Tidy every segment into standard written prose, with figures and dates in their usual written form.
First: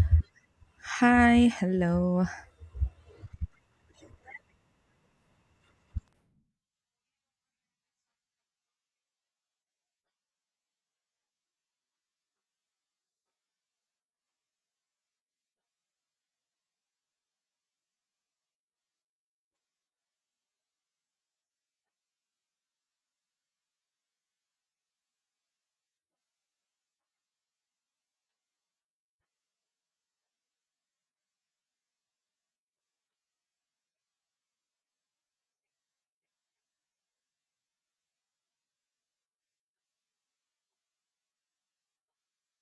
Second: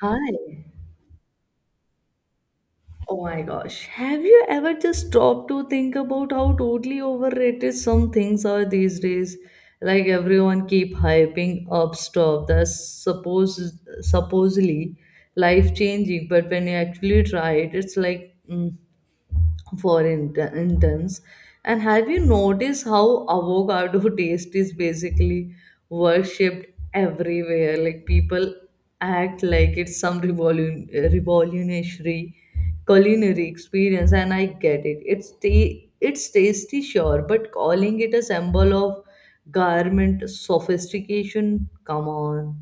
Hi. Hi, hello. Oh my gosh, have you ever just stopped to think about how totally overrated some things are these days? Like, everyone keep hyping up stuff that's supposedly life changing, but when you actually try it, it's like intents. And have you noticed how avocado taste is basically worshipped everywhere? Like, people act like it's some revolutionary culinary experience, and I get it. It's it's tasty, sure, but calling it a symbol of garment sophistication, come on.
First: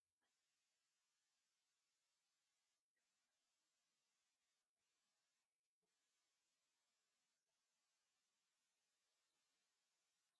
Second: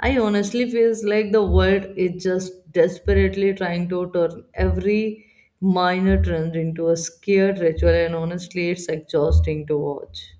I honestly feels like the world is just desperately trying to turn every minor trend into a scared ritual, and honestly, it's exhausting to watch.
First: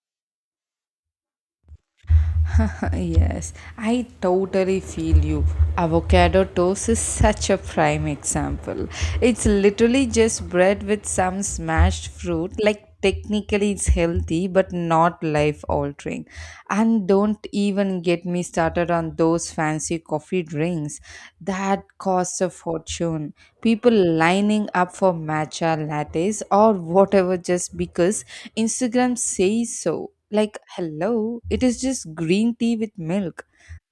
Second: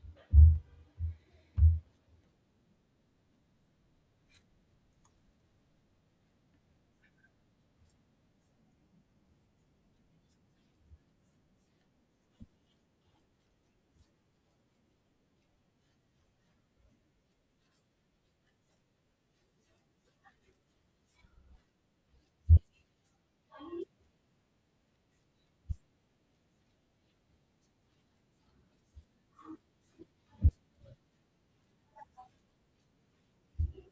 Yes, I totally feel you. Avocado toast is such a prime example. It's literally just bread with some smashed fruit. Like, technically, it's healthy, but not life altering. And don't even get me started on those fancy coffee drinks that cost a fortune. People lining up for matcha lattes or whatever just because Instagram says so. Like, hello, it is just green tea with milk.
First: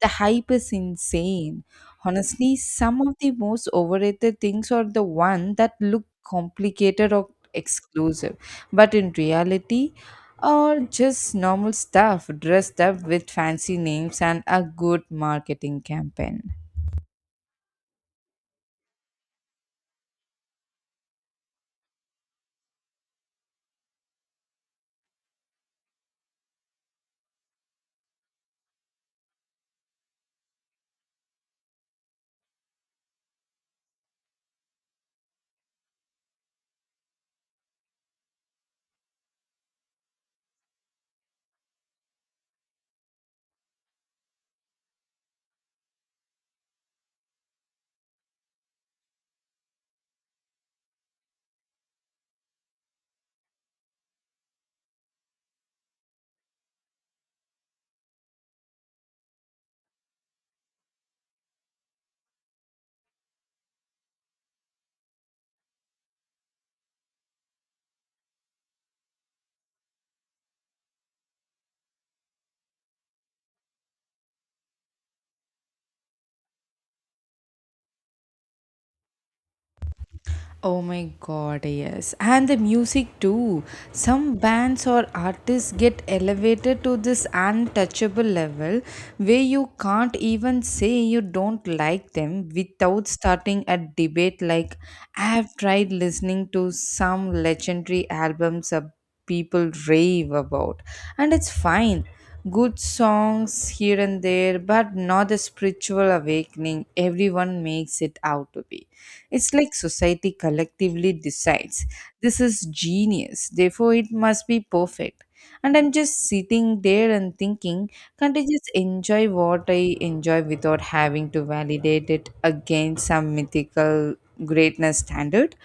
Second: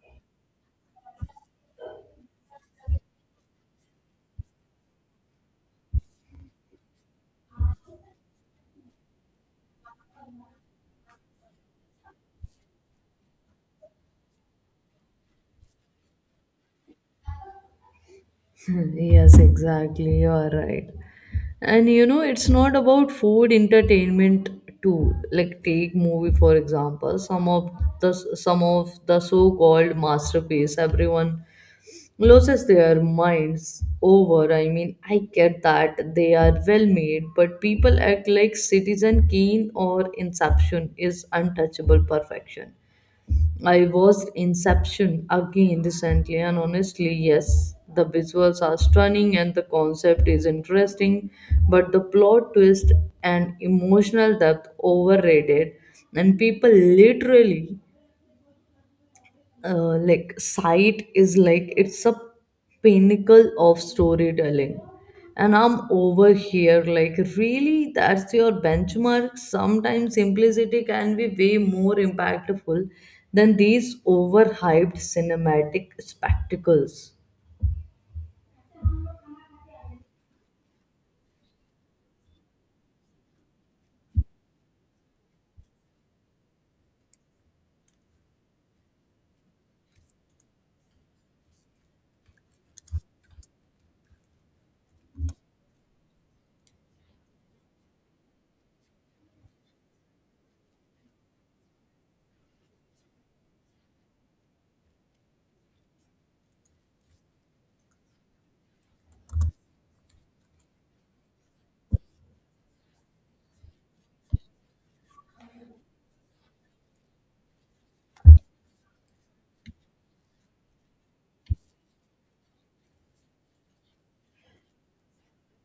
The hype is insane. Honestly, some of the most overrated things are the one that look complicated or exclusive, but in reality are just normal stuff dressed up with fancy names and a good marketing campaign. Yes, exactly. You are right. And you know, it's not about food entertainment too. Like, take movie for example. The some of the so-called masterpiece everyone loses their minds over. I mean, I get that they are well made, but people act like Citizen Kane or Inception is untouchable perfection. I watched Inception again recently, and honestly, yes, the visuals are stunning and the concept is interesting, but the plot twist and emotional depth overrated, and people literally like sight is like it's a pinnacle of storytelling, and I'm over here like, really? That's your benchmark? Sometimes simplicity can be way more impactful than these overhyped cinematic spectacles. Oh my god, yes. And the music too. Some bands or artists get elevated to this untouchable level where you can't even say you don't like them without starting a debate, like I've tried listening to some legendary albums of people rave about. And it's fine. Good songs here and there, but not the spiritual awakening everyone makes it out to be. It's like society collectively decides this is genius, therefore, it must be perfect. And I'm just sitting there and thinking, can't I just enjoy what I enjoy without having to validate it against some mythical greatness standard?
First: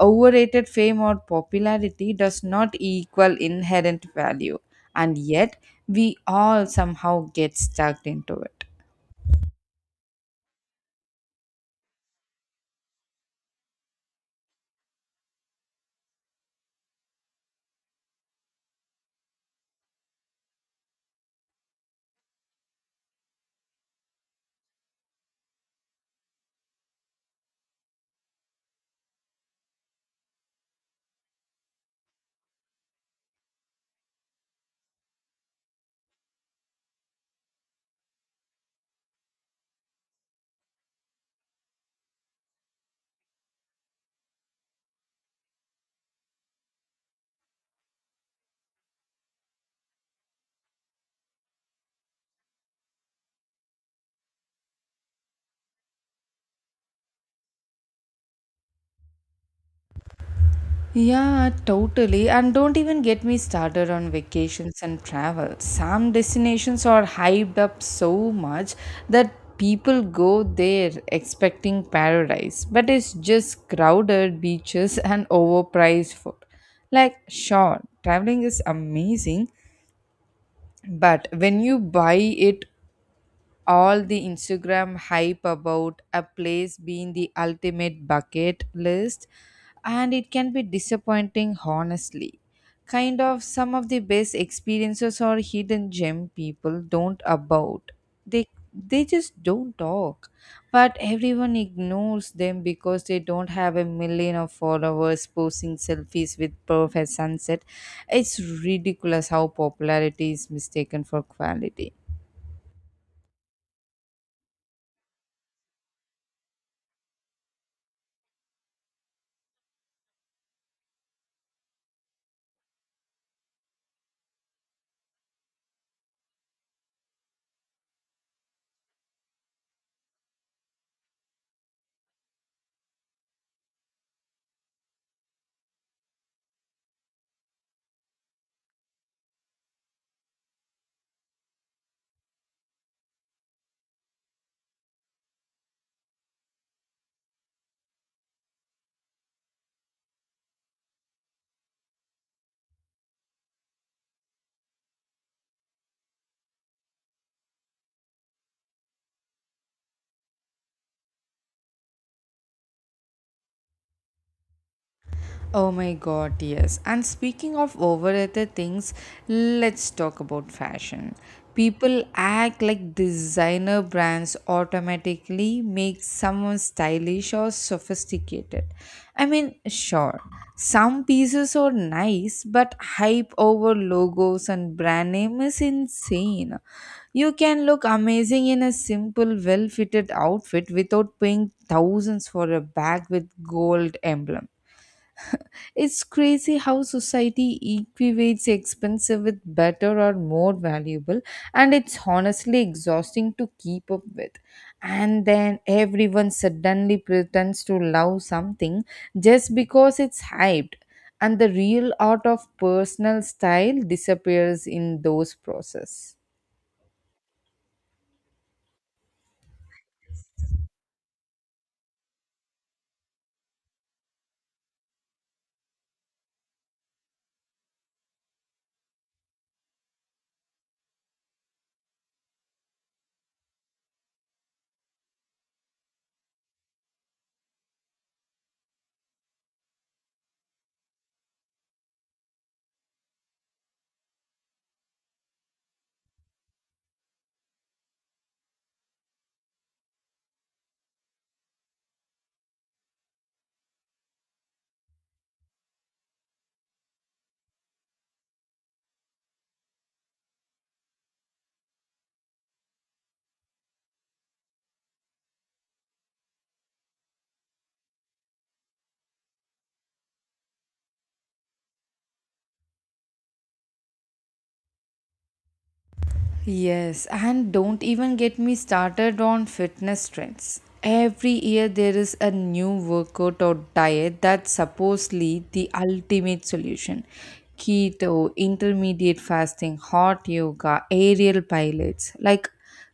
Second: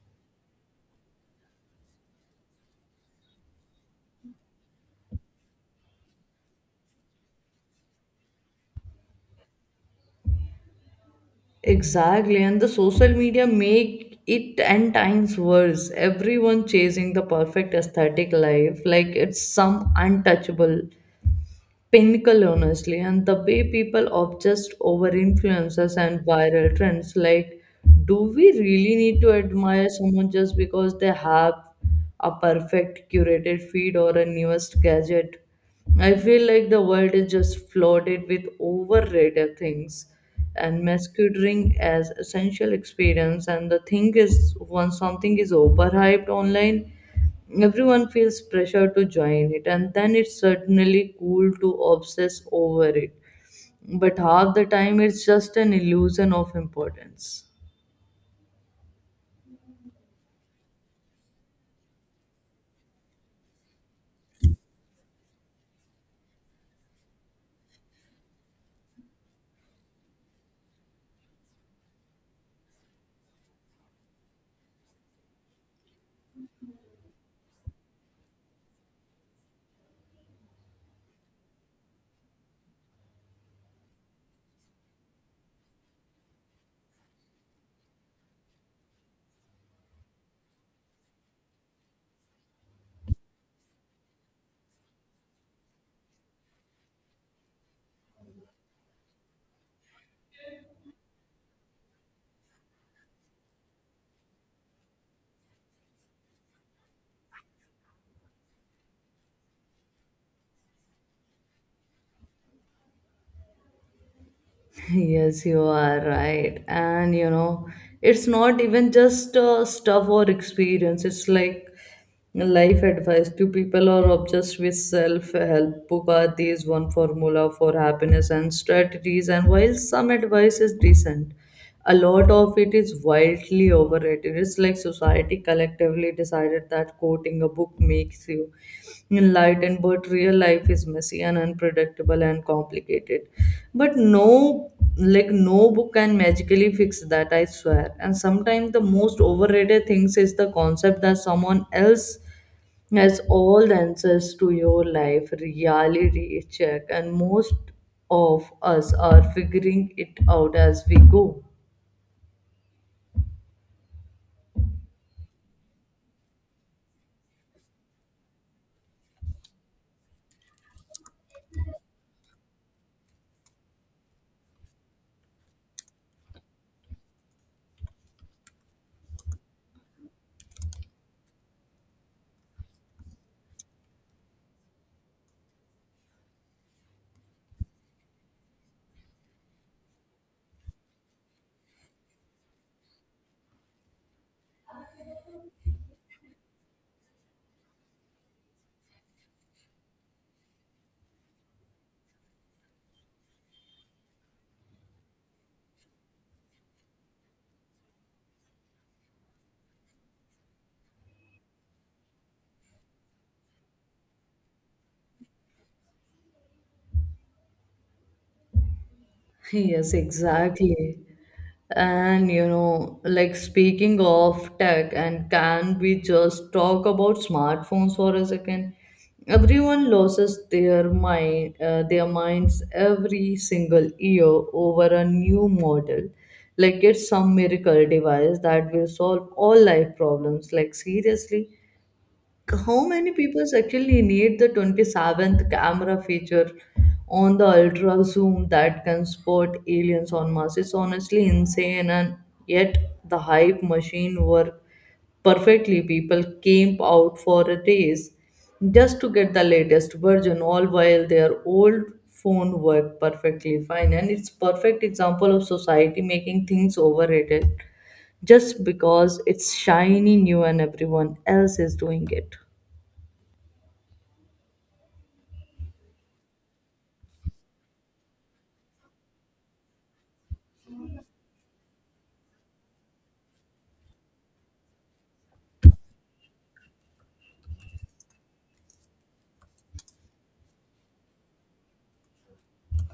Overrated fame or popularity does not equal inherent value, and yet we all somehow get stuck into it. Exactly, and the social media make it ten times worse. Everyone chasing the perfect aesthetic life, like it's some untouchable pinnacle. Honestly, and the way people obsess over influencers and viral trends, like, do we really need to admire someone just because they have a perfect curated feed or a newest gadget? I feel like the world is just flooded with overrated things and masquerading as essential experience. And the thing is, once something is overhyped online, everyone feels pressure to join it, and then it's certainly cool to obsess over it. But half the time, it's just an illusion of importance. Yeah, totally. And don't even get me started on vacations and travel. Some destinations are hyped up so much that people go there expecting paradise, but it's just crowded beaches and overpriced food. Like, sure, traveling is amazing, but when you buy it all the Instagram hype about a place being the ultimate bucket list, and it can be disappointing, honestly. Kind of some of the best experiences or hidden gem people don't about. They they just don't talk, but everyone ignores them because they don't have a million of followers posting selfies with perfect sunset. It's ridiculous how popularity is mistaken for quality. Yes, you are right. And you know, it's not even just stuff or experience, it's like life advice to people who are obsessed with self help book are these one formula for happiness and strategies. And while some advice is decent, a lot of it is wildly overrated. It's like society collectively decided that quoting a book makes you enlightened, but real life is messy and unpredictable and complicated. But no, like, no book can magically fix that, I swear. And sometimes the most overrated things is the concept that someone else has all the answers to your life. Reality check, and most of us are figuring it out as we go. Oh my god, yes. And speaking of overrated things, let's talk about fashion. People act like designer brands automatically make someone stylish or sophisticated. I mean, sure, some pieces are nice, but hype over logos and brand name is insane. You can look amazing in a simple, well fitted outfit without paying thousands for a bag with gold emblem. It's crazy how society equates expensive with better or more valuable, and it's honestly exhausting to keep up with. And then everyone suddenly pretends to love something just because it's hyped, and the real art of personal style disappears in those process. Yes, exactly. And you know, like, speaking of tech, and can we just talk about smartphones for a second? Everyone loses their minds every single year over a new model. Like, it's some miracle device that will solve all life problems. Like, seriously, how many people actually need the 27th camera feature on the ultra zoom that can spot aliens on Mars? It's honestly insane, and yet the hype machine worked perfectly. People came out for a race just to get the latest version, all while their old phone worked perfectly fine. And it's perfect example of society making things overrated just because it's shiny new and everyone else is doing it. Yes, and don't even get me started on fitness trends. Every year there is a new workout or diet that's supposedly the ultimate solution. Keto, intermediate fasting, hot yoga, aerial pilots. Like,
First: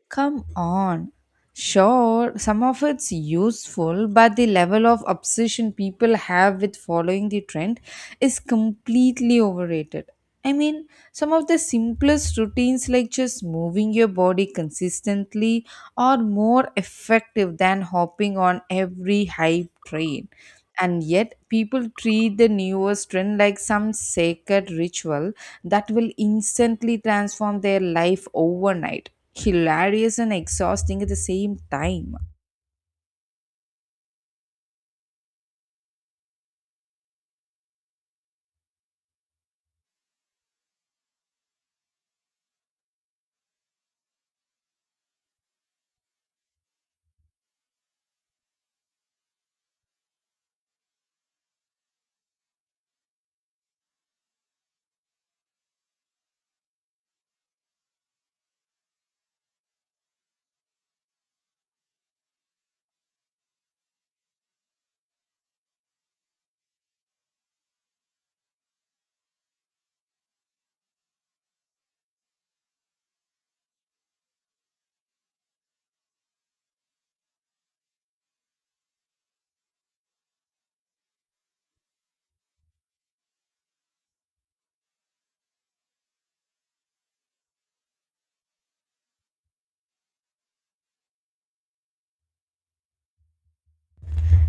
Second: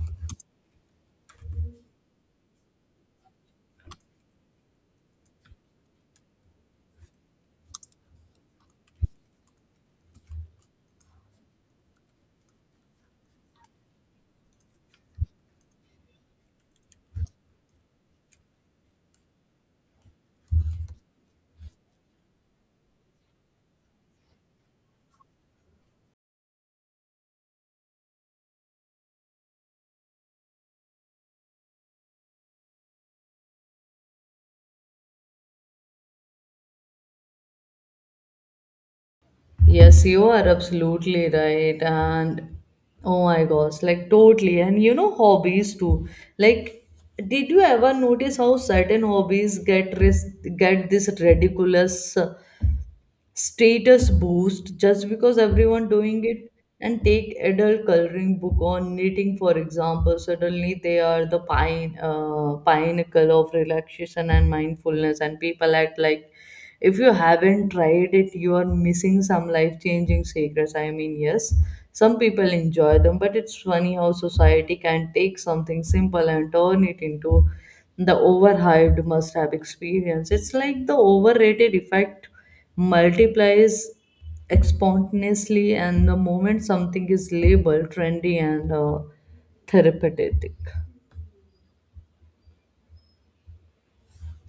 come on. Sure, some of it's useful, but the level of obsession people have with following the trend is completely overrated. I mean, some of the simplest routines, like just moving your body consistently, are more effective than hopping on every hype train. And yet, people treat the newest trend like some sacred ritual that will instantly transform their life overnight, hilarious and exhausting at the same time. Yes, you are absolutely right. And oh my gosh, like totally. And you know, hobbies too. Like, did you ever notice how certain hobbies get this ridiculous status boost just because everyone doing it? And take adult coloring book on knitting for example. Suddenly they are the pine pinnacle of relaxation and mindfulness, and people act like if you haven't tried it, you are missing some life changing secrets. I mean, yes, some people enjoy them, but it's funny how society can take something simple and turn it into the overhyped must have experience. It's like the overrated effect multiplies exponentially, and the moment something is labeled trendy and therapeutic.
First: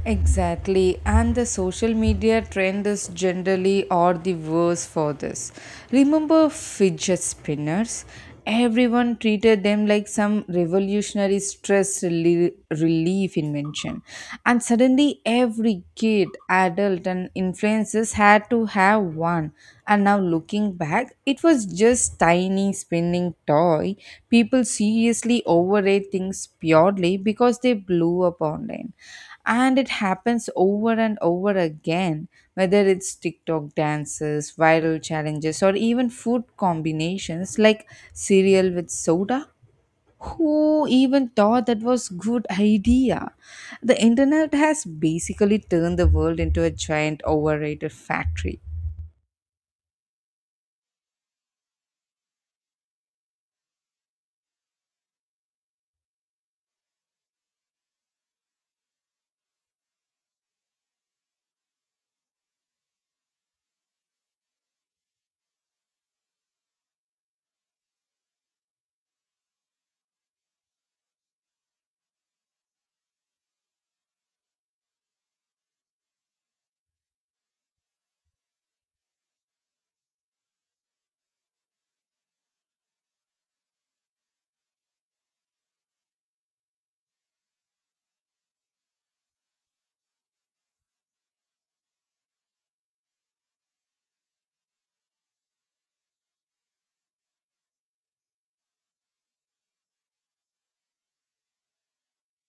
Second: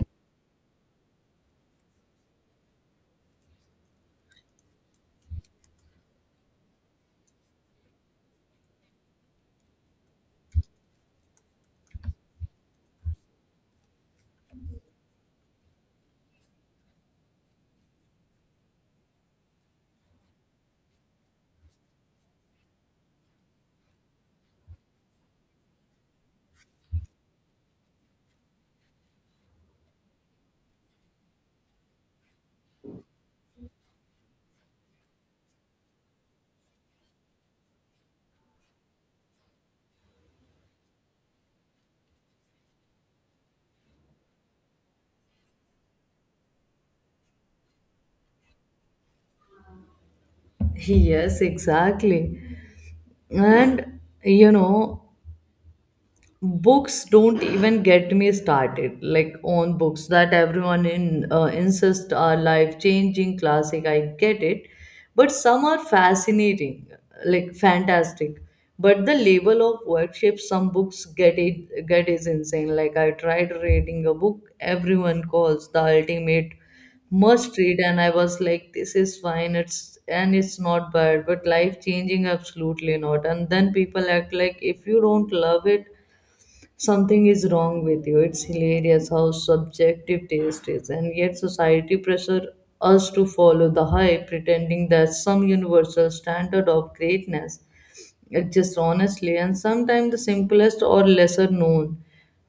Exactly, and the social media trend is generally or the worse for this. Remember fidget spinners? Everyone treated them like some revolutionary relief invention. And suddenly, every kid, adult, and influencers had to have one. And now, looking back, it was just tiny spinning toy. People seriously overrate things purely because they blew up online, and it happens over and over again, whether it's TikTok dances, viral challenges, or even food combinations like cereal with soda. Who even thought that was good idea? The internet has basically turned the world into a giant overrated factory. Yes, exactly. And you know, books, don't even get me started, like, on books that everyone in insists are life changing classic. I get it, but some are fascinating, like fantastic. But the level of worship some books get is insane. Like, I tried reading a book everyone calls the ultimate must read, and I was like, this is fine. It's, and it's not bad, but life changing, absolutely not. And then people act like if you don't love it, something is wrong with you. It's hilarious how subjective taste is, and yet society pressure us to follow the hype, pretending there's some universal standard of greatness. It just honestly, and sometimes the simplest or lesser known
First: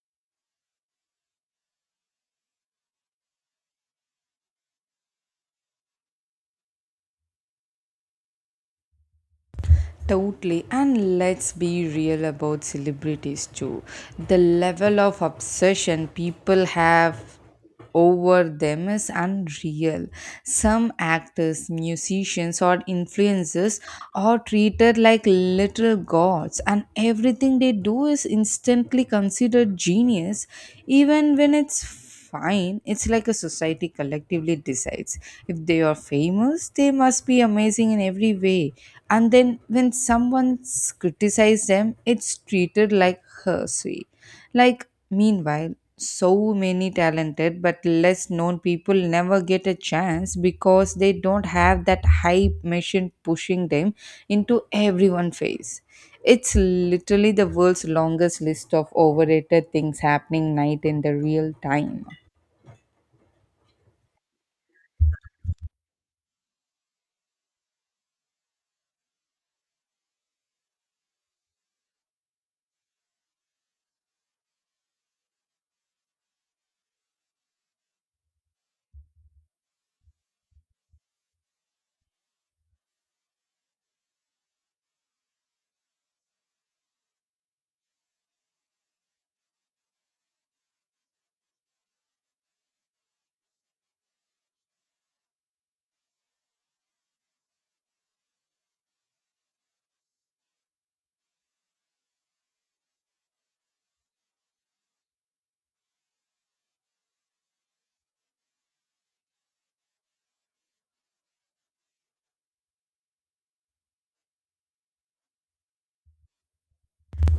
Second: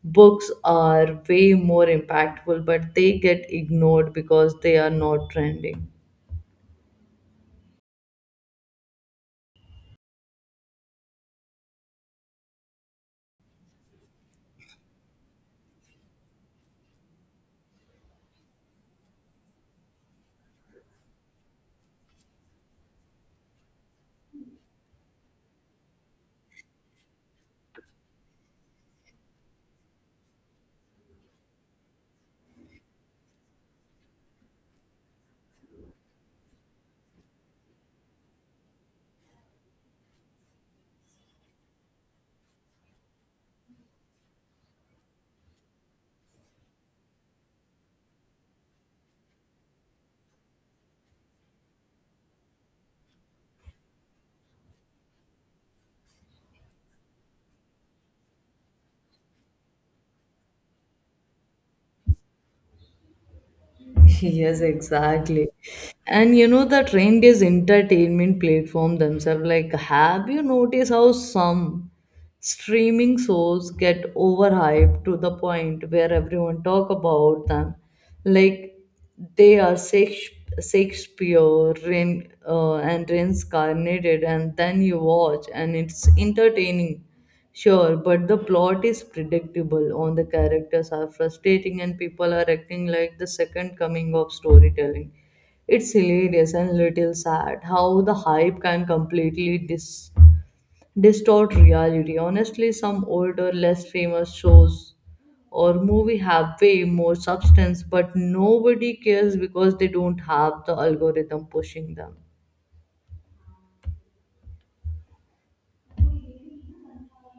books are way more impactful, but they get ignored because they are not trending. Totally, and let's be real about celebrities too. The level of obsession people have over them is unreal. Some actors, musicians, or influencers are treated like little gods, and everything they do is instantly considered genius, even when it's fine. It's like a society collectively decides if they are famous, they must be amazing in every way. And then when someone criticizes them, it's treated like heresy. Like, meanwhile, so many talented but less known people never get a chance because they don't have that hype machine pushing them into everyone's face. It's literally the world's longest list of overrated things happening night in the real time. Yes, exactly. And you know, that trend is entertainment platform themselves. Like, have you noticed how some streaming shows get overhyped to the point where everyone talk about them? Like, they are Shakespeare, and reincarnated, and then you watch, and it's entertaining. Sure, but the plot is predictable, on the characters are frustrating, and people are acting like the second coming of storytelling. It's hilarious and little sad how the hype can completely distort reality. Honestly, some older, less famous shows or movie have way more substance, but nobody cares because they don't have the algorithm pushing them.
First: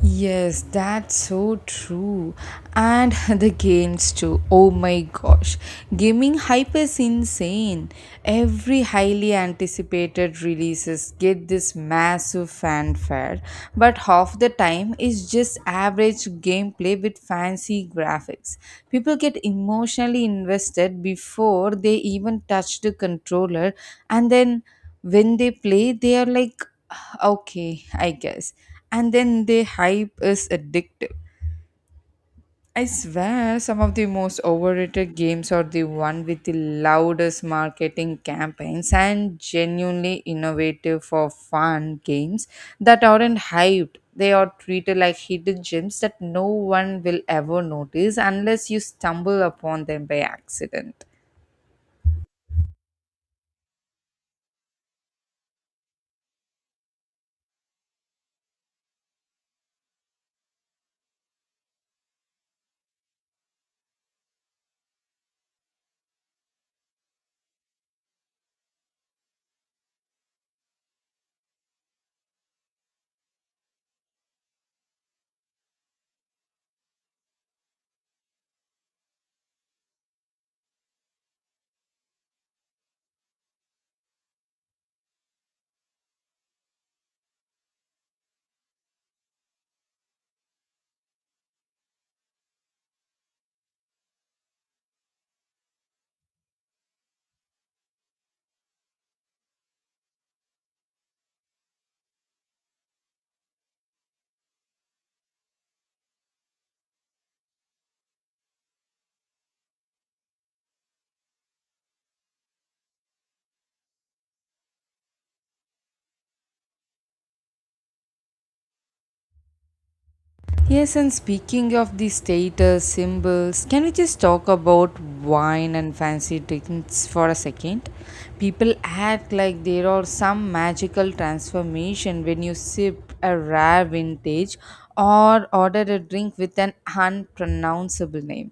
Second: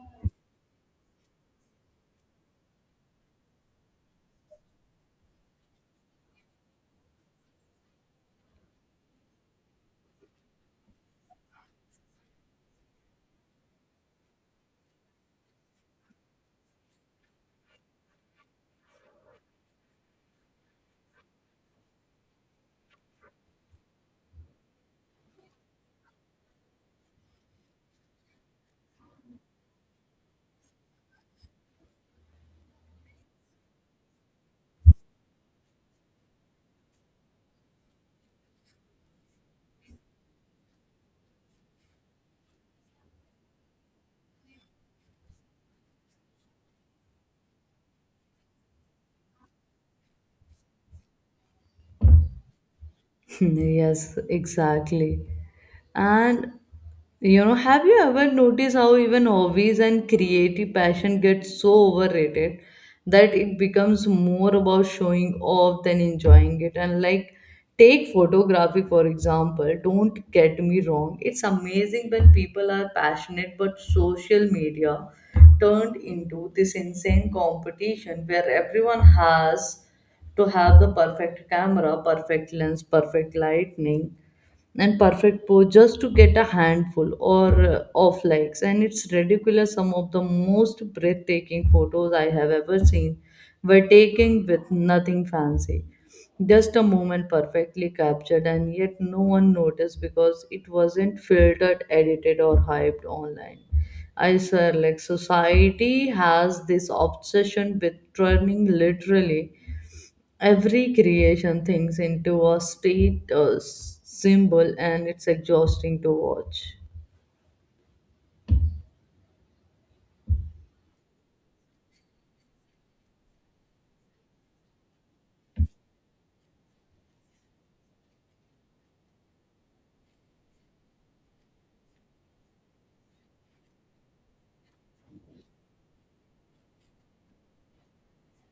Yes, that's so true. And the games too. Oh my gosh. Gaming hype is insane. Every highly anticipated releases get this massive fanfare, but half the time is just average gameplay with fancy graphics. People get emotionally invested before they even touch the controller, and then when they play they are like, "Ah, okay, I guess," and then the hype is addictive. I swear some of the most overrated games are the one with the loudest marketing campaigns, and genuinely innovative for fun games that aren't hyped. They are treated like hidden gems that no one will ever notice unless you stumble upon them by accident. Yes, exactly. And you know, have you ever noticed how even hobbies and creative passion get so overrated that it becomes more about showing off than enjoying it? And like, take photography for example. Don't get me wrong, it's amazing when people are passionate, but social media turned into this insane competition where everyone has to have the perfect camera, perfect lens, perfect lightning, and perfect pose just to get a handful or of likes. And it's ridiculous. Some of the most breathtaking photos I have ever seen were taken with nothing fancy. Just a moment perfectly captured, and yet no one noticed because it wasn't filtered, edited, or hyped online. I swear, like, society has this obsession with turning literally every creation thinks into a state symbol, and it's exhausting to watch. Yes, and speaking of the status symbols, can we just talk about wine and fancy drinks for a second? People act like there are some magical transformation when you sip a rare vintage or order a drink with an unpronounceable name.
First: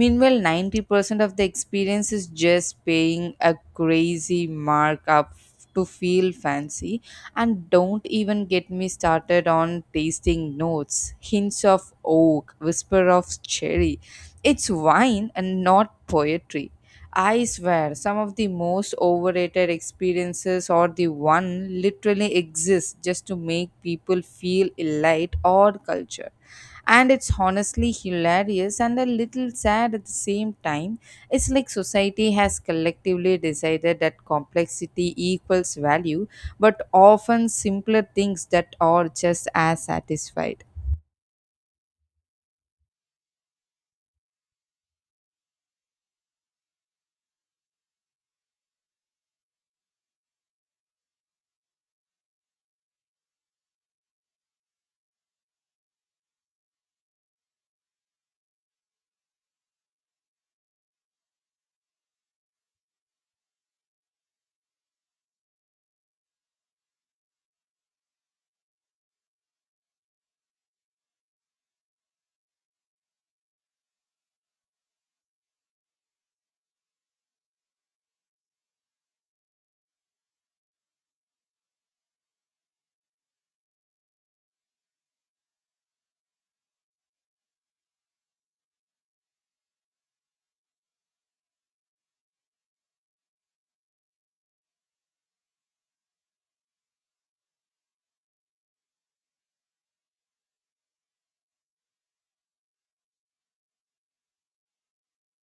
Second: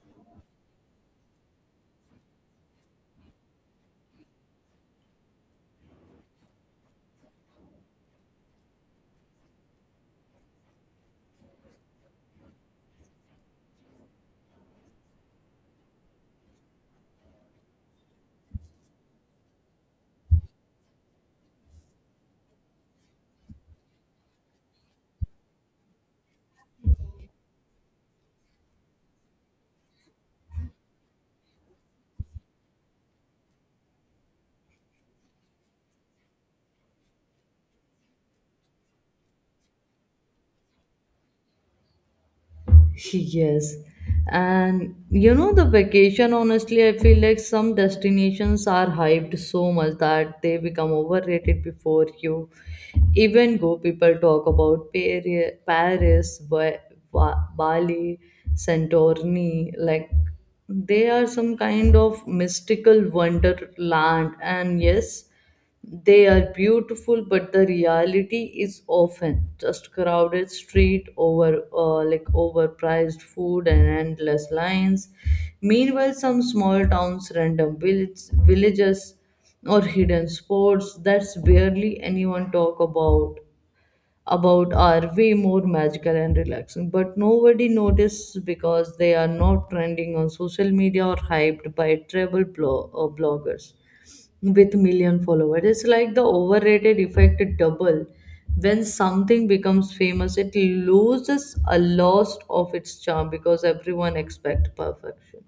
Meanwhile, 90% of the experience is just paying a crazy markup to feel fancy. And don't even get me started on tasting notes, hints of oak, whisper of cherry. It's wine and not poetry. I swear, some of the most overrated experiences or the one literally exists just to make people feel elite or culture, and it's honestly hilarious and a little sad at the same time. It's like society has collectively decided that complexity equals value, but often simpler things that are just as satisfied. Yes. And you know, the vacation, honestly, I feel like some destinations are hyped so much that they become overrated before you even go. People talk about Paris, Bali, Santorini, like they are some kind of mystical wonderland. And yes, they are beautiful, but the reality is often just crowded street, over like overpriced food and endless lines. Meanwhile, some small towns, villages, or hidden spots that's barely anyone talk about are way more magical and relaxing, but nobody notices because they are not trending on social media or hyped by bloggers with million followers. It's like the overrated effect double. When something becomes famous, it loses a lot of its charm because everyone expects perfection.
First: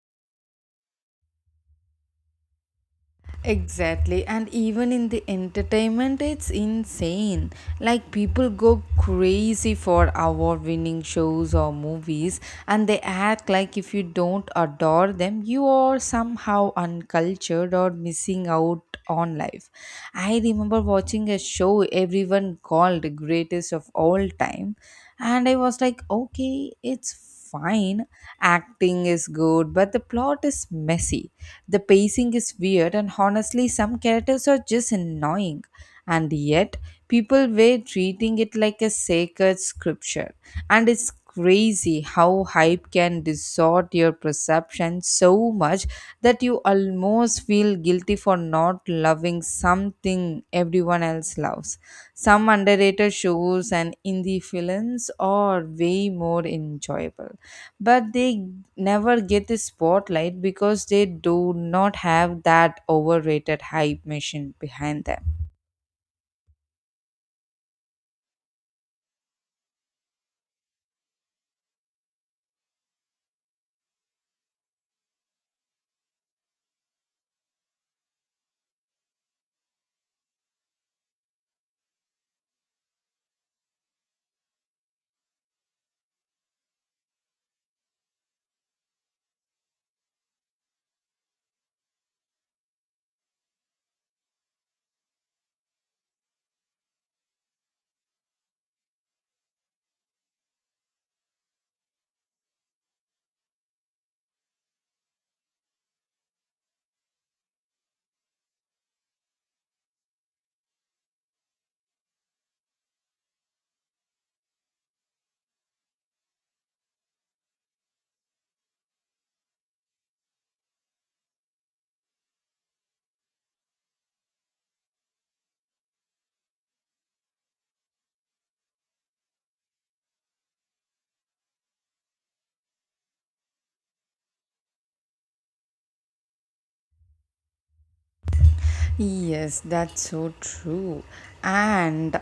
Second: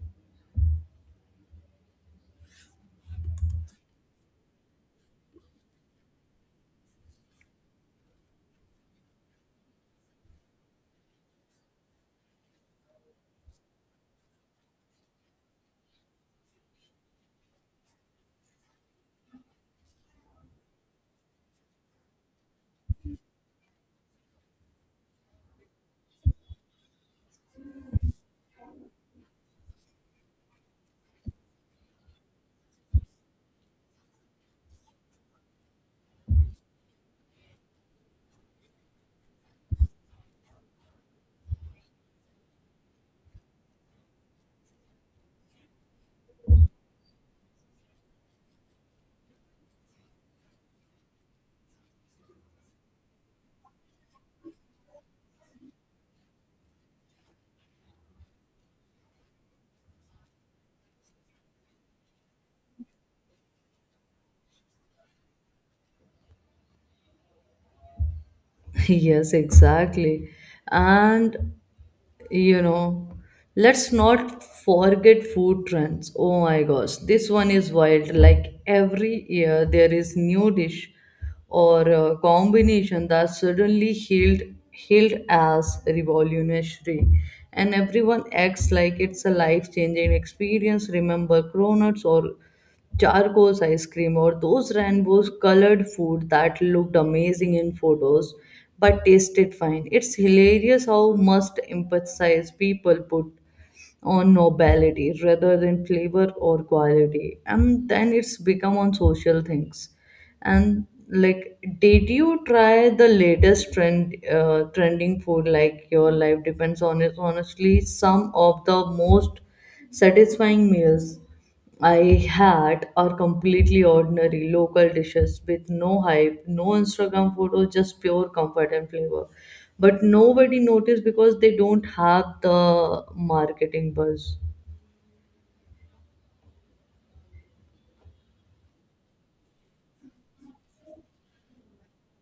Exactly, and even in the entertainment, it's insane. Like, people go crazy for award winning shows or movies, and they act like if you don't adore them, you are somehow uncultured or missing out on life. I remember watching a show everyone called the greatest of all time, and I was like, okay, it's fine, acting is good, but the plot is messy. The pacing is weird, and honestly, some characters are just annoying. And yet, people were treating it like a sacred scripture. And it's crazy how hype can distort your perception so much that you almost feel guilty for not loving something everyone else loves. Some underrated shows and indie films are way more enjoyable, but they never get the spotlight because they do not have that overrated hype machine behind them. Yes, exactly. And you know, let's not forget food trends. Oh my gosh, this one is wild. Like, every year there is new dish or a combination that suddenly hailed hailed as revolutionary, and everyone acts like it's a life changing experience. Remember cronuts or charcoals ice cream or those rainbow colored food that looked amazing in photos but tasted fine? It's hilarious how must emphasize people put on nobility rather than flavor or quality, and then it's become on social things and like, did you try the latest trend trending food like your life depends on it? Honestly, some of the most satisfying meals I had are completely ordinary local dishes with no hype, no Instagram photos, just pure comfort and flavor. But nobody noticed because they don't have the marketing buzz. Yes, that's so true. And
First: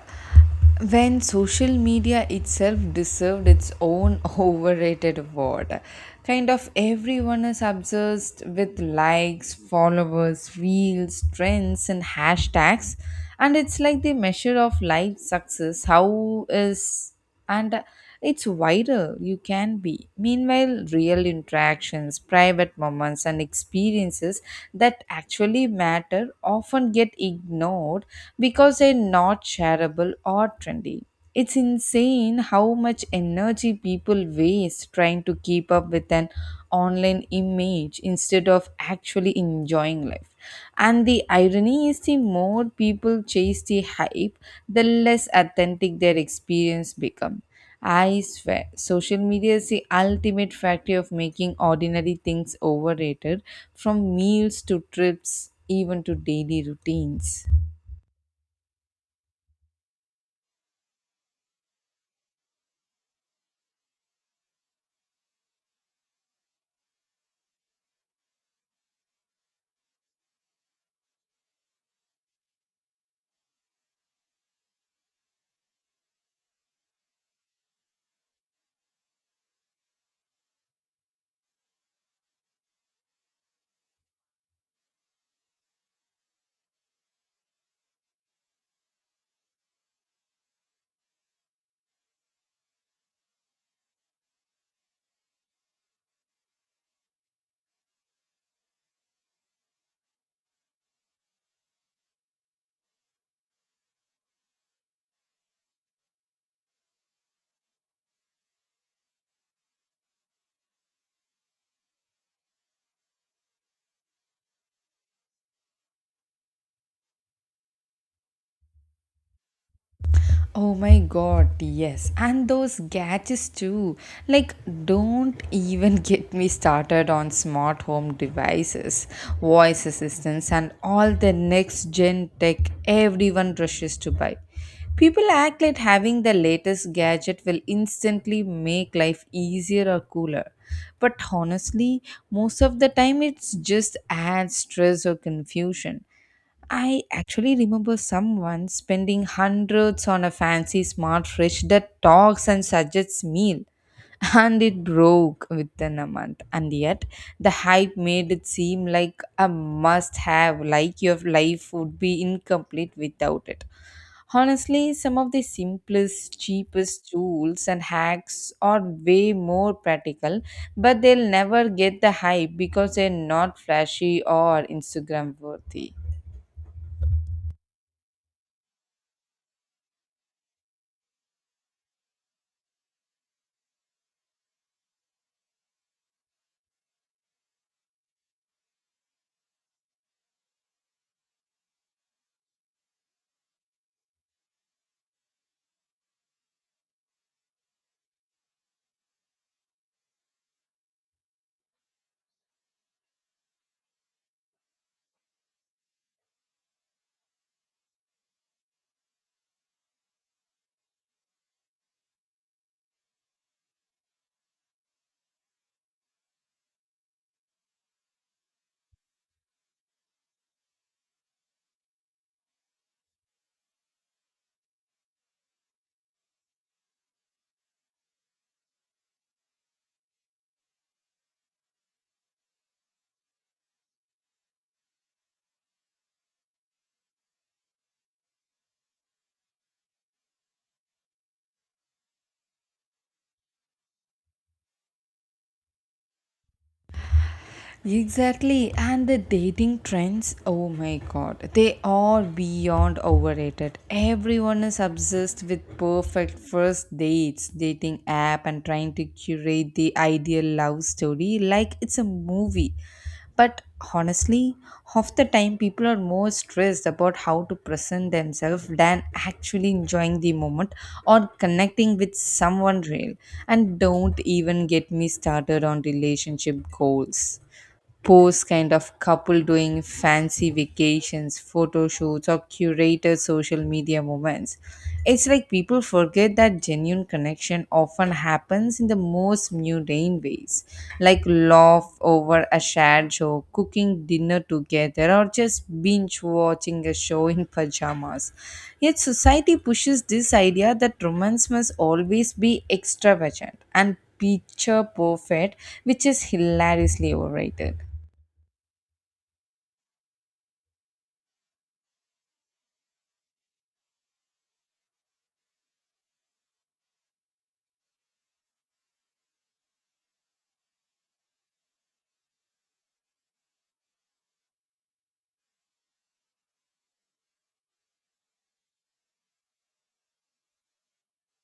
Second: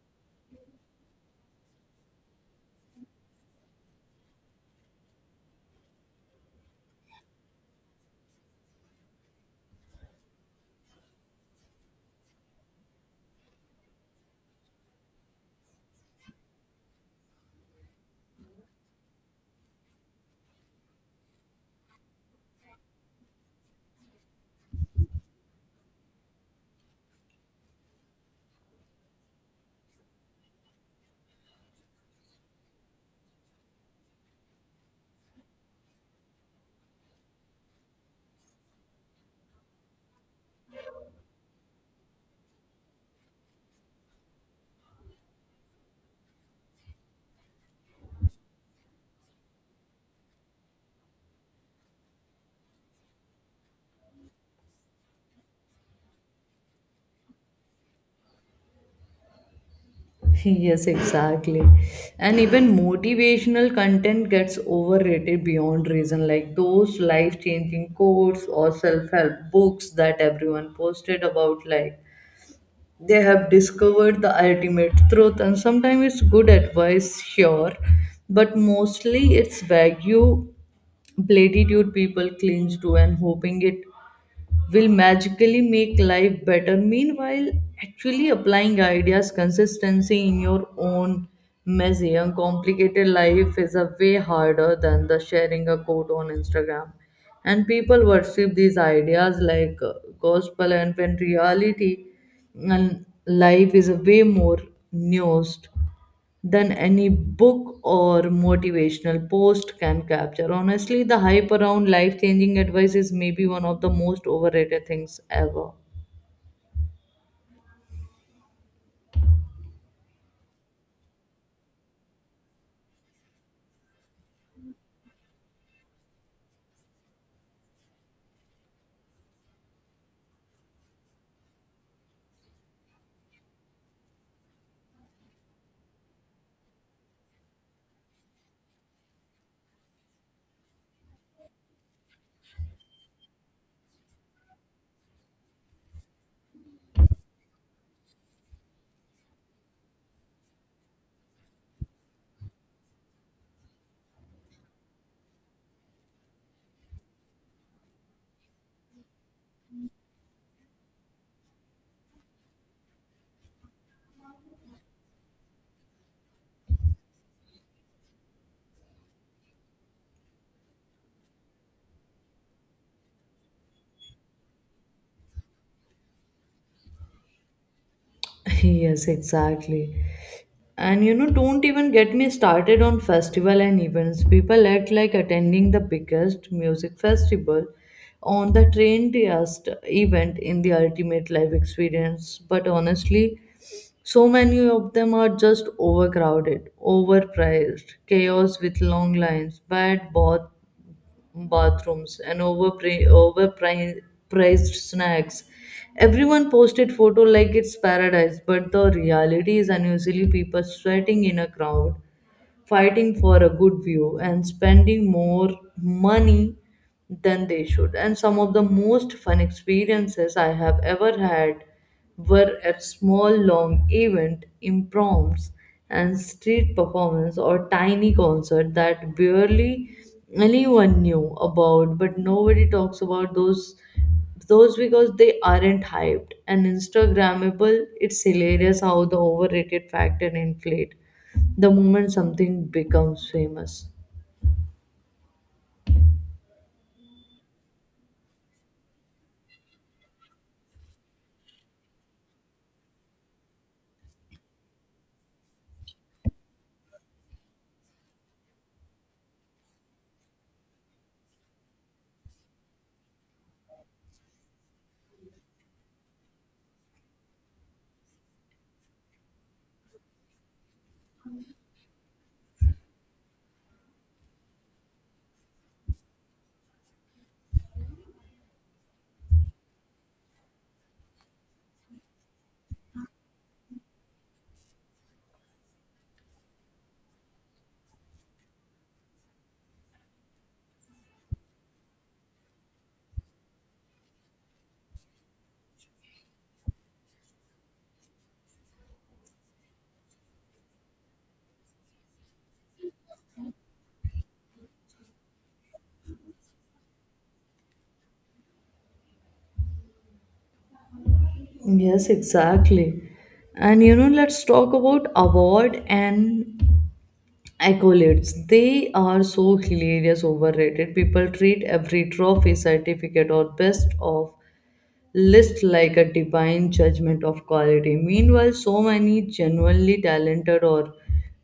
when social media itself deserved its own overrated award, kind of everyone is obsessed with likes, followers, reels, trends, and hashtags. And it's like the measure of life success. How is and it's viral you can be, meanwhile real interactions, private moments, and experiences that actually matter often get ignored because they're not shareable or trendy. It's insane how much energy people waste trying to keep up with an online image instead of actually enjoying life, and the irony is the more people chase the hype, the less authentic their experience become. I swear, social media is the ultimate factory of making ordinary things overrated, from meals to trips, even to daily routines. Yes, exactly. And even motivational content gets overrated beyond reason, like those life changing quotes or self help books that everyone posted about, like they have discovered the ultimate truth. And sometimes it's good advice, sure, but mostly it's vague platitude people cling to and hoping it will magically make life better. Meanwhile, actually applying ideas consistency in your own messy and complicated life is a way harder than the sharing a quote on Instagram. And people worship these ideas like gospel, and when reality and life is a way more nuanced than any book or motivational post can capture. Honestly, the hype around life changing advice is maybe one of the most overrated things ever. Oh my god, yes. And those gadgets too. Like, don't even get me started on smart home devices, voice assistants, and all the next gen tech everyone rushes to buy. People act like having the latest gadget will instantly make life easier or cooler. But honestly, most of the time it just adds stress or confusion. I actually remember someone spending hundreds on a fancy smart fridge that talks and suggests meal. And it broke within a month. And yet, the hype made it seem like a must have, like your life would be incomplete without it. Honestly, some of the simplest, cheapest tools and hacks are way more practical, but they'll never get the hype because they're not flashy or Instagram worthy. Yes, exactly. And you know, don't even get me started on festival and events. People act like attending the biggest music festival on the trendiest event in the ultimate life experience. But honestly, so many of them are just overcrowded, overpriced, chaos with long lines, bathrooms, and overpriced snacks. Everyone posted photo like it's paradise, but the reality is unusually people sweating in a crowd fighting for a good view and spending more money than they should. And some of the most fun experiences I have ever had were at small long event impromptus and street performance or tiny concert that barely anyone knew about, but nobody talks about those because they aren't hyped and instagrammable. It's hilarious how the overrated factor inflate the moment something becomes famous. Exactly, and the dating trends, oh my god, they are beyond overrated. Everyone is obsessed with perfect first dates, dating app, and trying to curate the ideal love story like it's a movie. But honestly, half the time people are more stressed about how to present themselves than actually enjoying the moment or connecting with someone real. And don't even get me started on relationship goals posts, kind of couple doing fancy vacations, photo shoots, or curated social media moments. It's like people forget that genuine connection often happens in the most mundane ways, like laugh over a shared show, cooking dinner together, or just binge watching a show in pajamas. Yet society pushes this idea that romance must always be extravagant and picture perfect, which is hilariously overrated. Yes, exactly. And you know, let's talk about award and accolades. They are so hilarious overrated. People treat every trophy, certificate, or best of list like a divine judgment of quality. Meanwhile, so many genuinely talented or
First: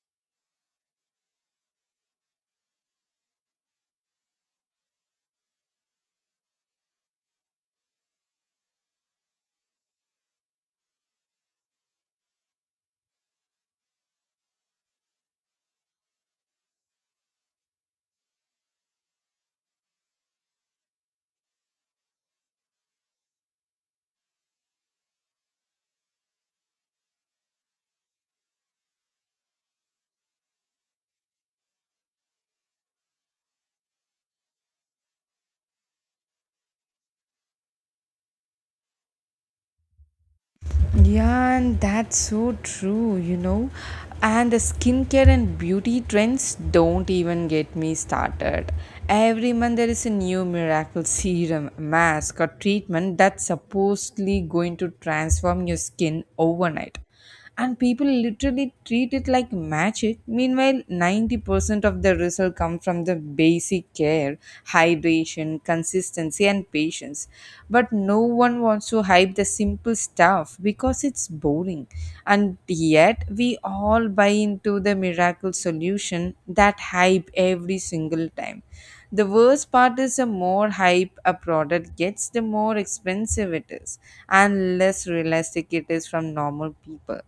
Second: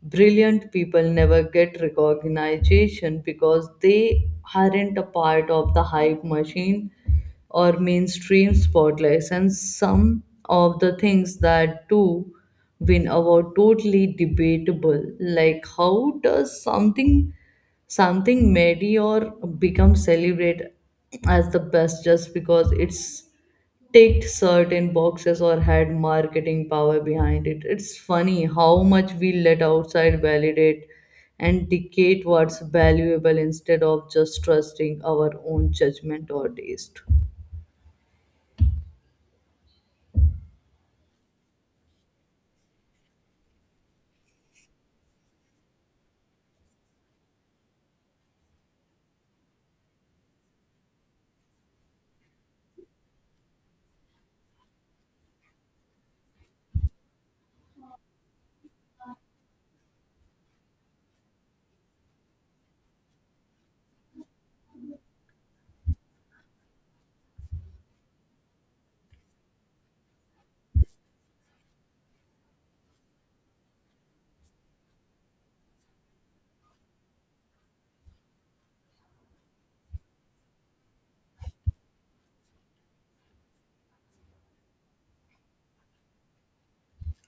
brilliant people never get recognition because they aren't a part of the hype machine or mainstream spotlights. And some of the things that do win award totally debatable, like how does something mediocre becomes celebrated as the best just because it's ticked certain boxes or had marketing power behind it. It's funny how much we let outside validate and dictate what's valuable instead of just trusting our own judgment or taste. Yeah, and that's so true. And the skincare and beauty trends don't even get me started. Every month there is a new miracle serum, mask, or treatment that's supposedly going to transform your skin overnight, and people literally treat it like magic. Meanwhile, 90% of the result come from the basic care, hydration, consistency, and patience. But no one wants to hype the simple stuff because it's boring, and yet we all buy into the miracle solution that hype every single time. The worst part is the more hype a product gets, the more expensive it is and less realistic it is from normal people.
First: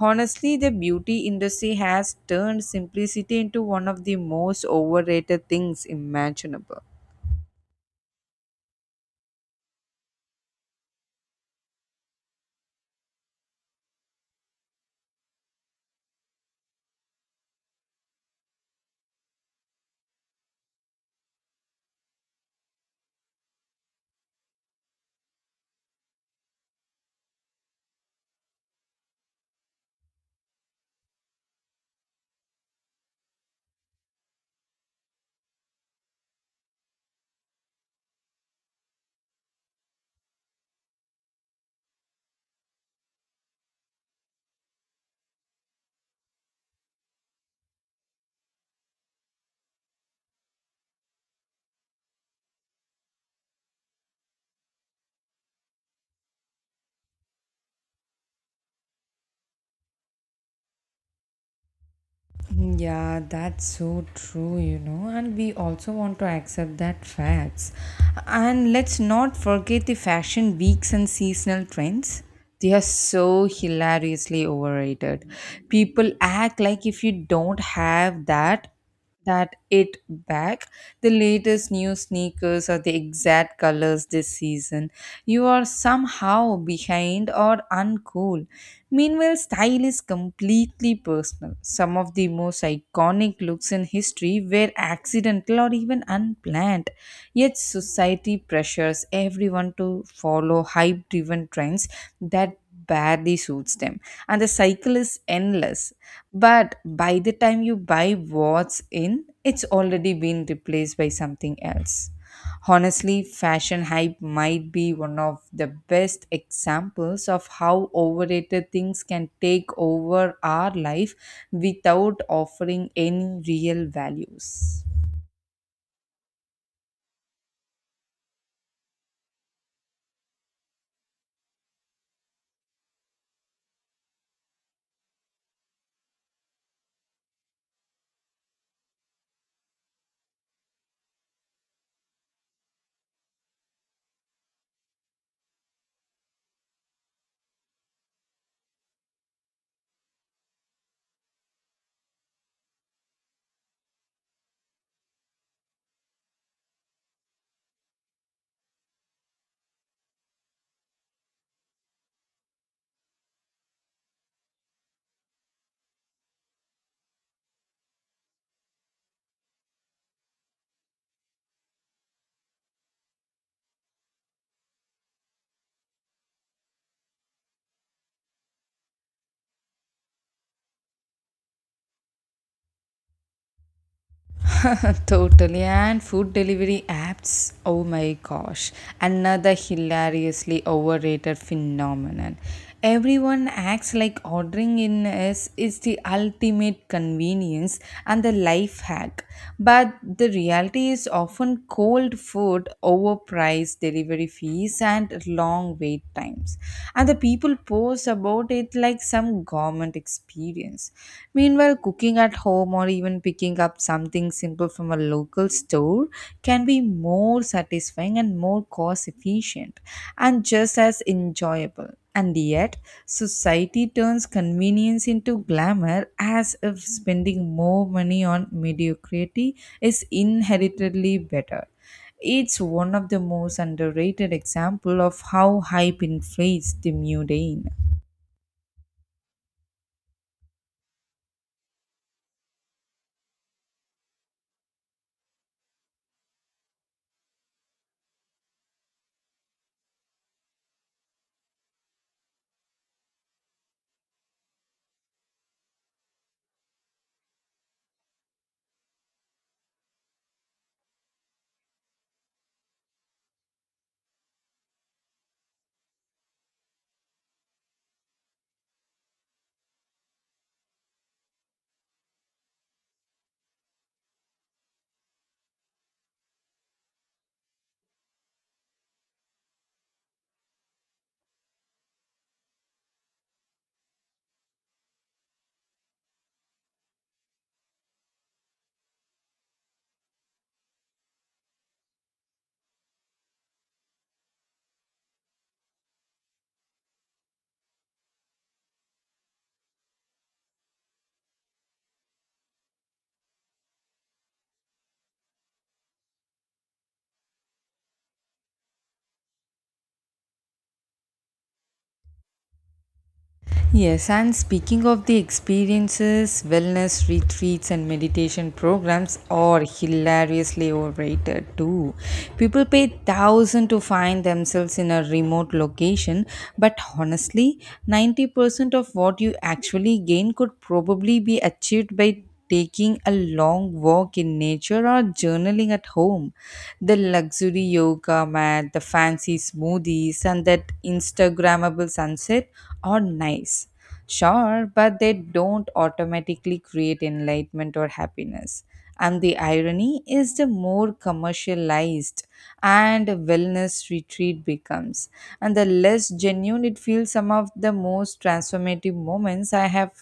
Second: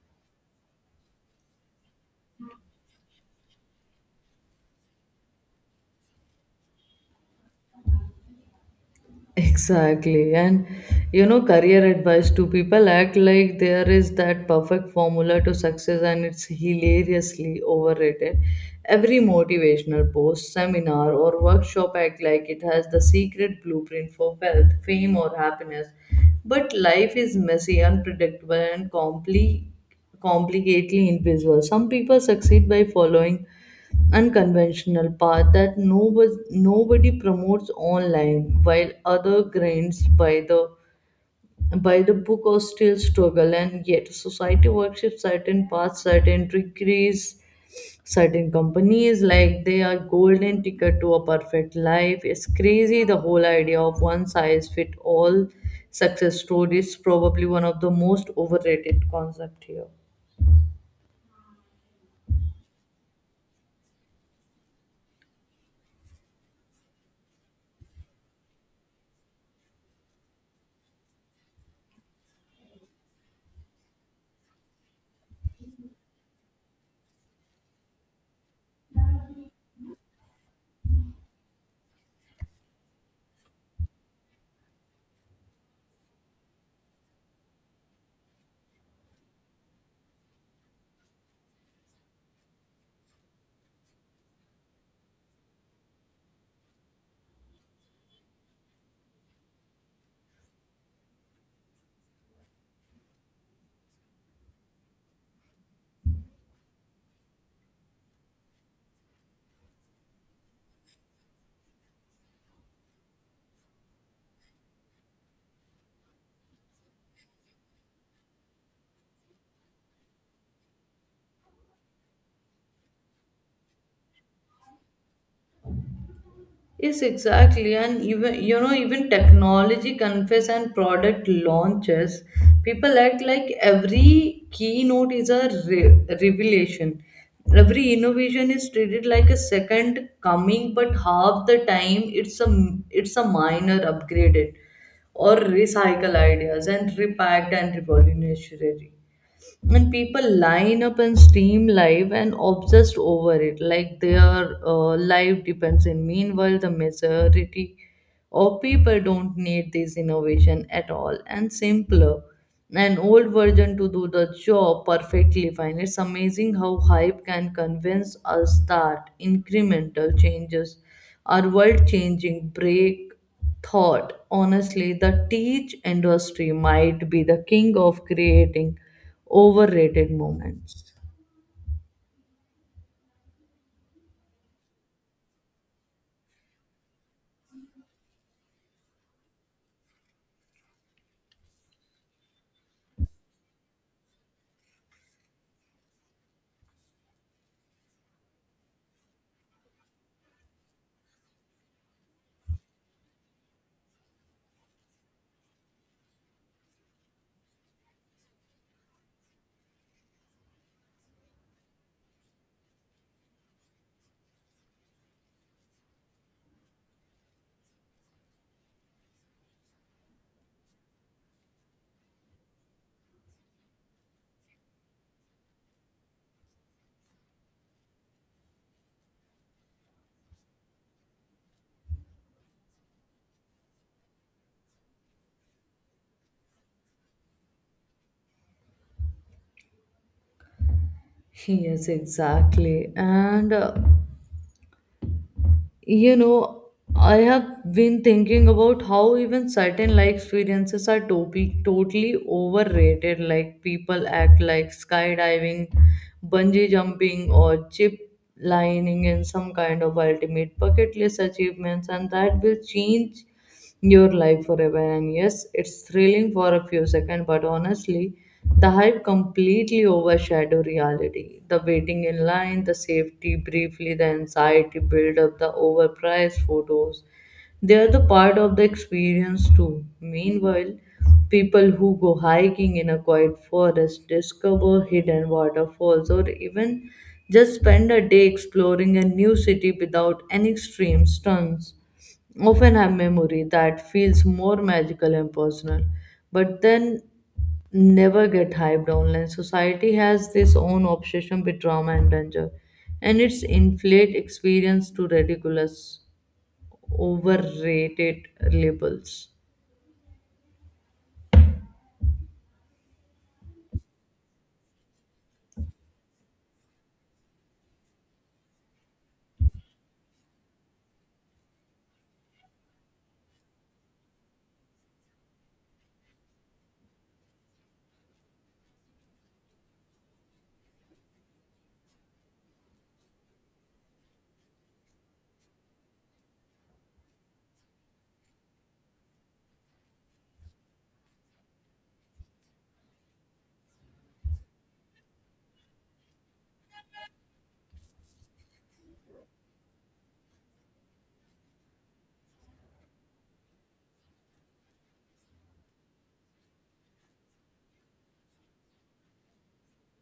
Honestly, the beauty industry has turned simplicity into one of the most overrated things imaginable. Exactly. And you know, career advice to people act like there is that perfect formula to success and it's hilariously overrated. Every motivational post, seminar, or workshop act like it has the secret blueprint for wealth, fame, or happiness. But life is messy, unpredictable, and complicatedly invisible. Some people succeed by following unconventional path that nobody promotes online, while other grinds by the book or still struggle, and yet society worships certain paths, certain degrees, certain companies like they are golden ticket to a perfect life. It's crazy. The whole idea of one size fit all success story is probably one of the most overrated concept here. Yeah, that's so true, and we also want to accept that facts. And let's not forget the fashion weeks and seasonal trends. They are so hilariously overrated. People act like if you don't have that it back. The latest new sneakers are the exact colors this season. You are somehow behind or uncool. Meanwhile, style is completely personal. Some of the most iconic looks in history were accidental or even unplanned. Yet, society pressures everyone to follow hype driven trends that barely suits them, and the cycle is endless. But by the time you buy what's in, it's already been replaced by something else. Honestly, fashion hype might be one of the best examples of how overrated things can take over our life without offering any real values. Yes, exactly. And even you know, even technology confess and product launches, people act like every keynote is a revelation. Every innovation is treated like a second coming, but half the time it's a minor upgraded or recycle ideas and repacked and revolutionary, and people line up and stream live and obsessed over it like their life depends in. Meanwhile, the majority of people don't need this innovation at all, and simpler an old version to do the job perfectly fine. It's amazing how hype can convince us that incremental changes are world changing break thought. Honestly, the teach industry might be the king of creating overrated moments. Totally. And food delivery apps, oh my gosh, another hilariously overrated phenomenon. Everyone acts like ordering in is the ultimate convenience and the life hack. But the reality is often cold food, overpriced delivery fees, and long wait times. And the people post about it like some government experience. Meanwhile, cooking at home or even picking up something simple from a local store can be more satisfying and more cost efficient and just as enjoyable. And yet, society turns convenience into glamour as if spending more money on mediocrity is inheritedly better. It's one of the most underrated example of how hype inflates the mundane. Yes, exactly. And you know, I have been thinking about how even certain life experiences are totally overrated, like people act like skydiving, bungee jumping, or chip lining in some kind of ultimate bucket list achievements, and that will change your life forever. And yes, it's thrilling for a few seconds, but honestly, the hype completely overshadow reality. The waiting in line, the safety briefly, the anxiety build up, the overpriced photos. They are the part of the experience too. Meanwhile, people who go hiking in a quiet forest, discover hidden waterfalls, or even just spend a day exploring a new city without any extreme stunts often have memory that feels more magical and personal, but then never get hyped online. Society has this own obsession with drama and danger, and it's inflate experience to ridiculous, overrated labels. Yes, and speaking of the experiences, wellness retreats and meditation programs are hilariously overrated too. People pay thousands to find themselves in a remote location, but honestly, 90% of what you actually gain could probably be achieved by taking a long walk in nature or journaling at home. The luxury yoga mat, the fancy smoothies, and that Instagrammable sunset are nice. Sure, but they don't automatically create enlightenment or happiness. And the irony is the more commercialized and a wellness retreat becomes, and the less genuine it feels. Some of the most transformative moments I have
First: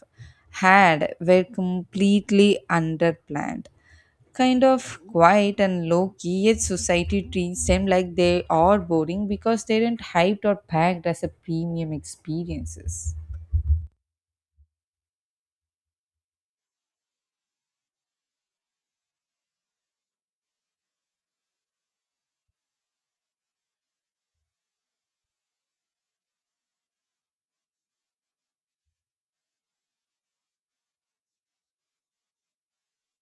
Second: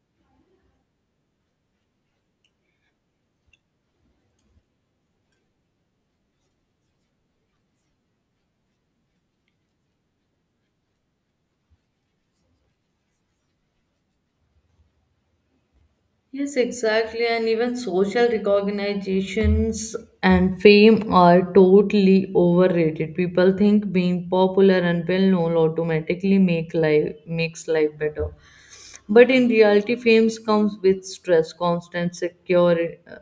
had were completely underplanned. Kind of quiet and low key, yet society treats them like they are boring because they aren't hyped or packed as a premium experiences. Yes, exactly. And even social recognitions and fame are totally overrated. People think being popular and well known automatically make life makes life better. But in reality, fame comes with stress, constant secure uh,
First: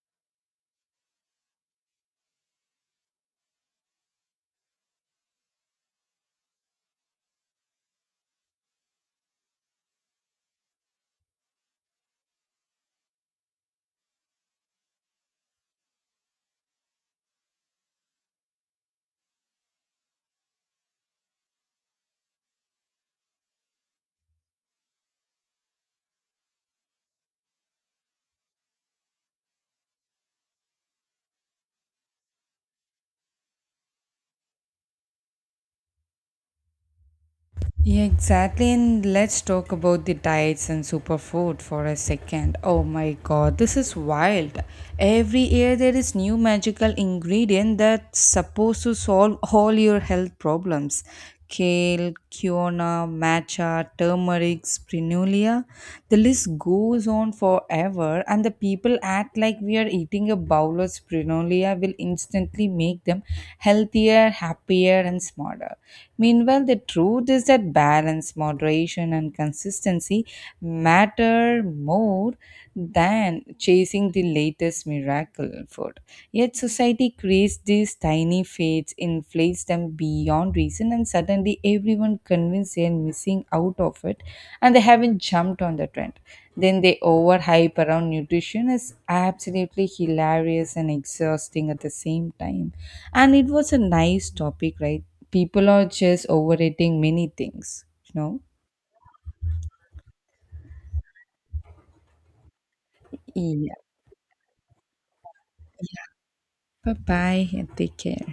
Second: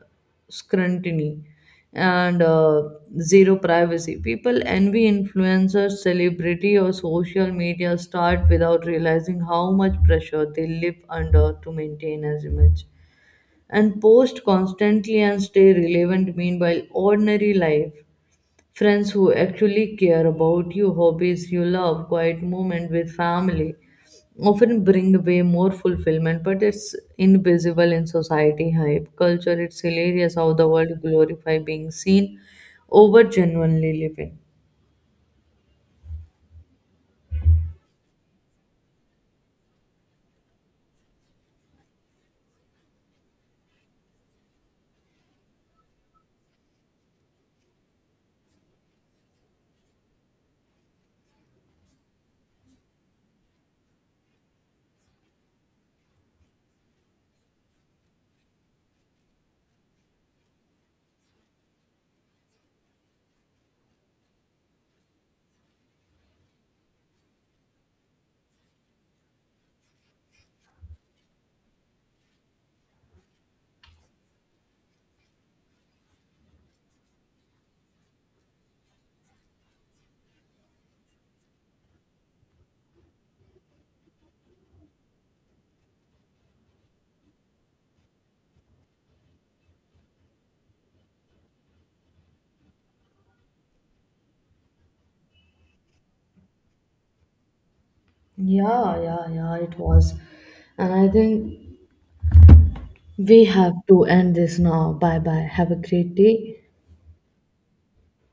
scrutiny, and zero privacy. People envy influencers, celebrity, or social media start without realizing how much pressure they live under to maintain as image and post constantly and stay relevant. Meanwhile, ordinary life, friends who actually care about you, hobbies you love, quiet moment with family often bring way more fulfillment, but it's invisible in society hype. Culture, it's hilarious how the world glorify being seen over genuinely living. Yeah, exactly. And let's talk about the diets and superfood for a second. Oh my god, this is wild. Every year there is new magical ingredient that's supposed to solve all your health problems. Kale, quinoa, matcha, turmeric, sprinulia. The list goes on forever, and the people act like we are eating a bowl of sprinulia will instantly make them healthier, happier, and smarter. Meanwhile, the truth is that balance, moderation, and consistency matter more than chasing the latest miracle food. Yet, society creates these tiny fates, inflates them beyond reason, and suddenly everyone convinced they are missing out of it and they haven't jumped on the trend. Then they overhype around nutrition is absolutely hilarious and exhausting at the same time. And it was a nice topic, right? People are just overrating many things, you know. Yeah, yeah, yeah, it was. And I think we Yeah, have to end this now. Bye bye. Have a great day. bye bye and take care.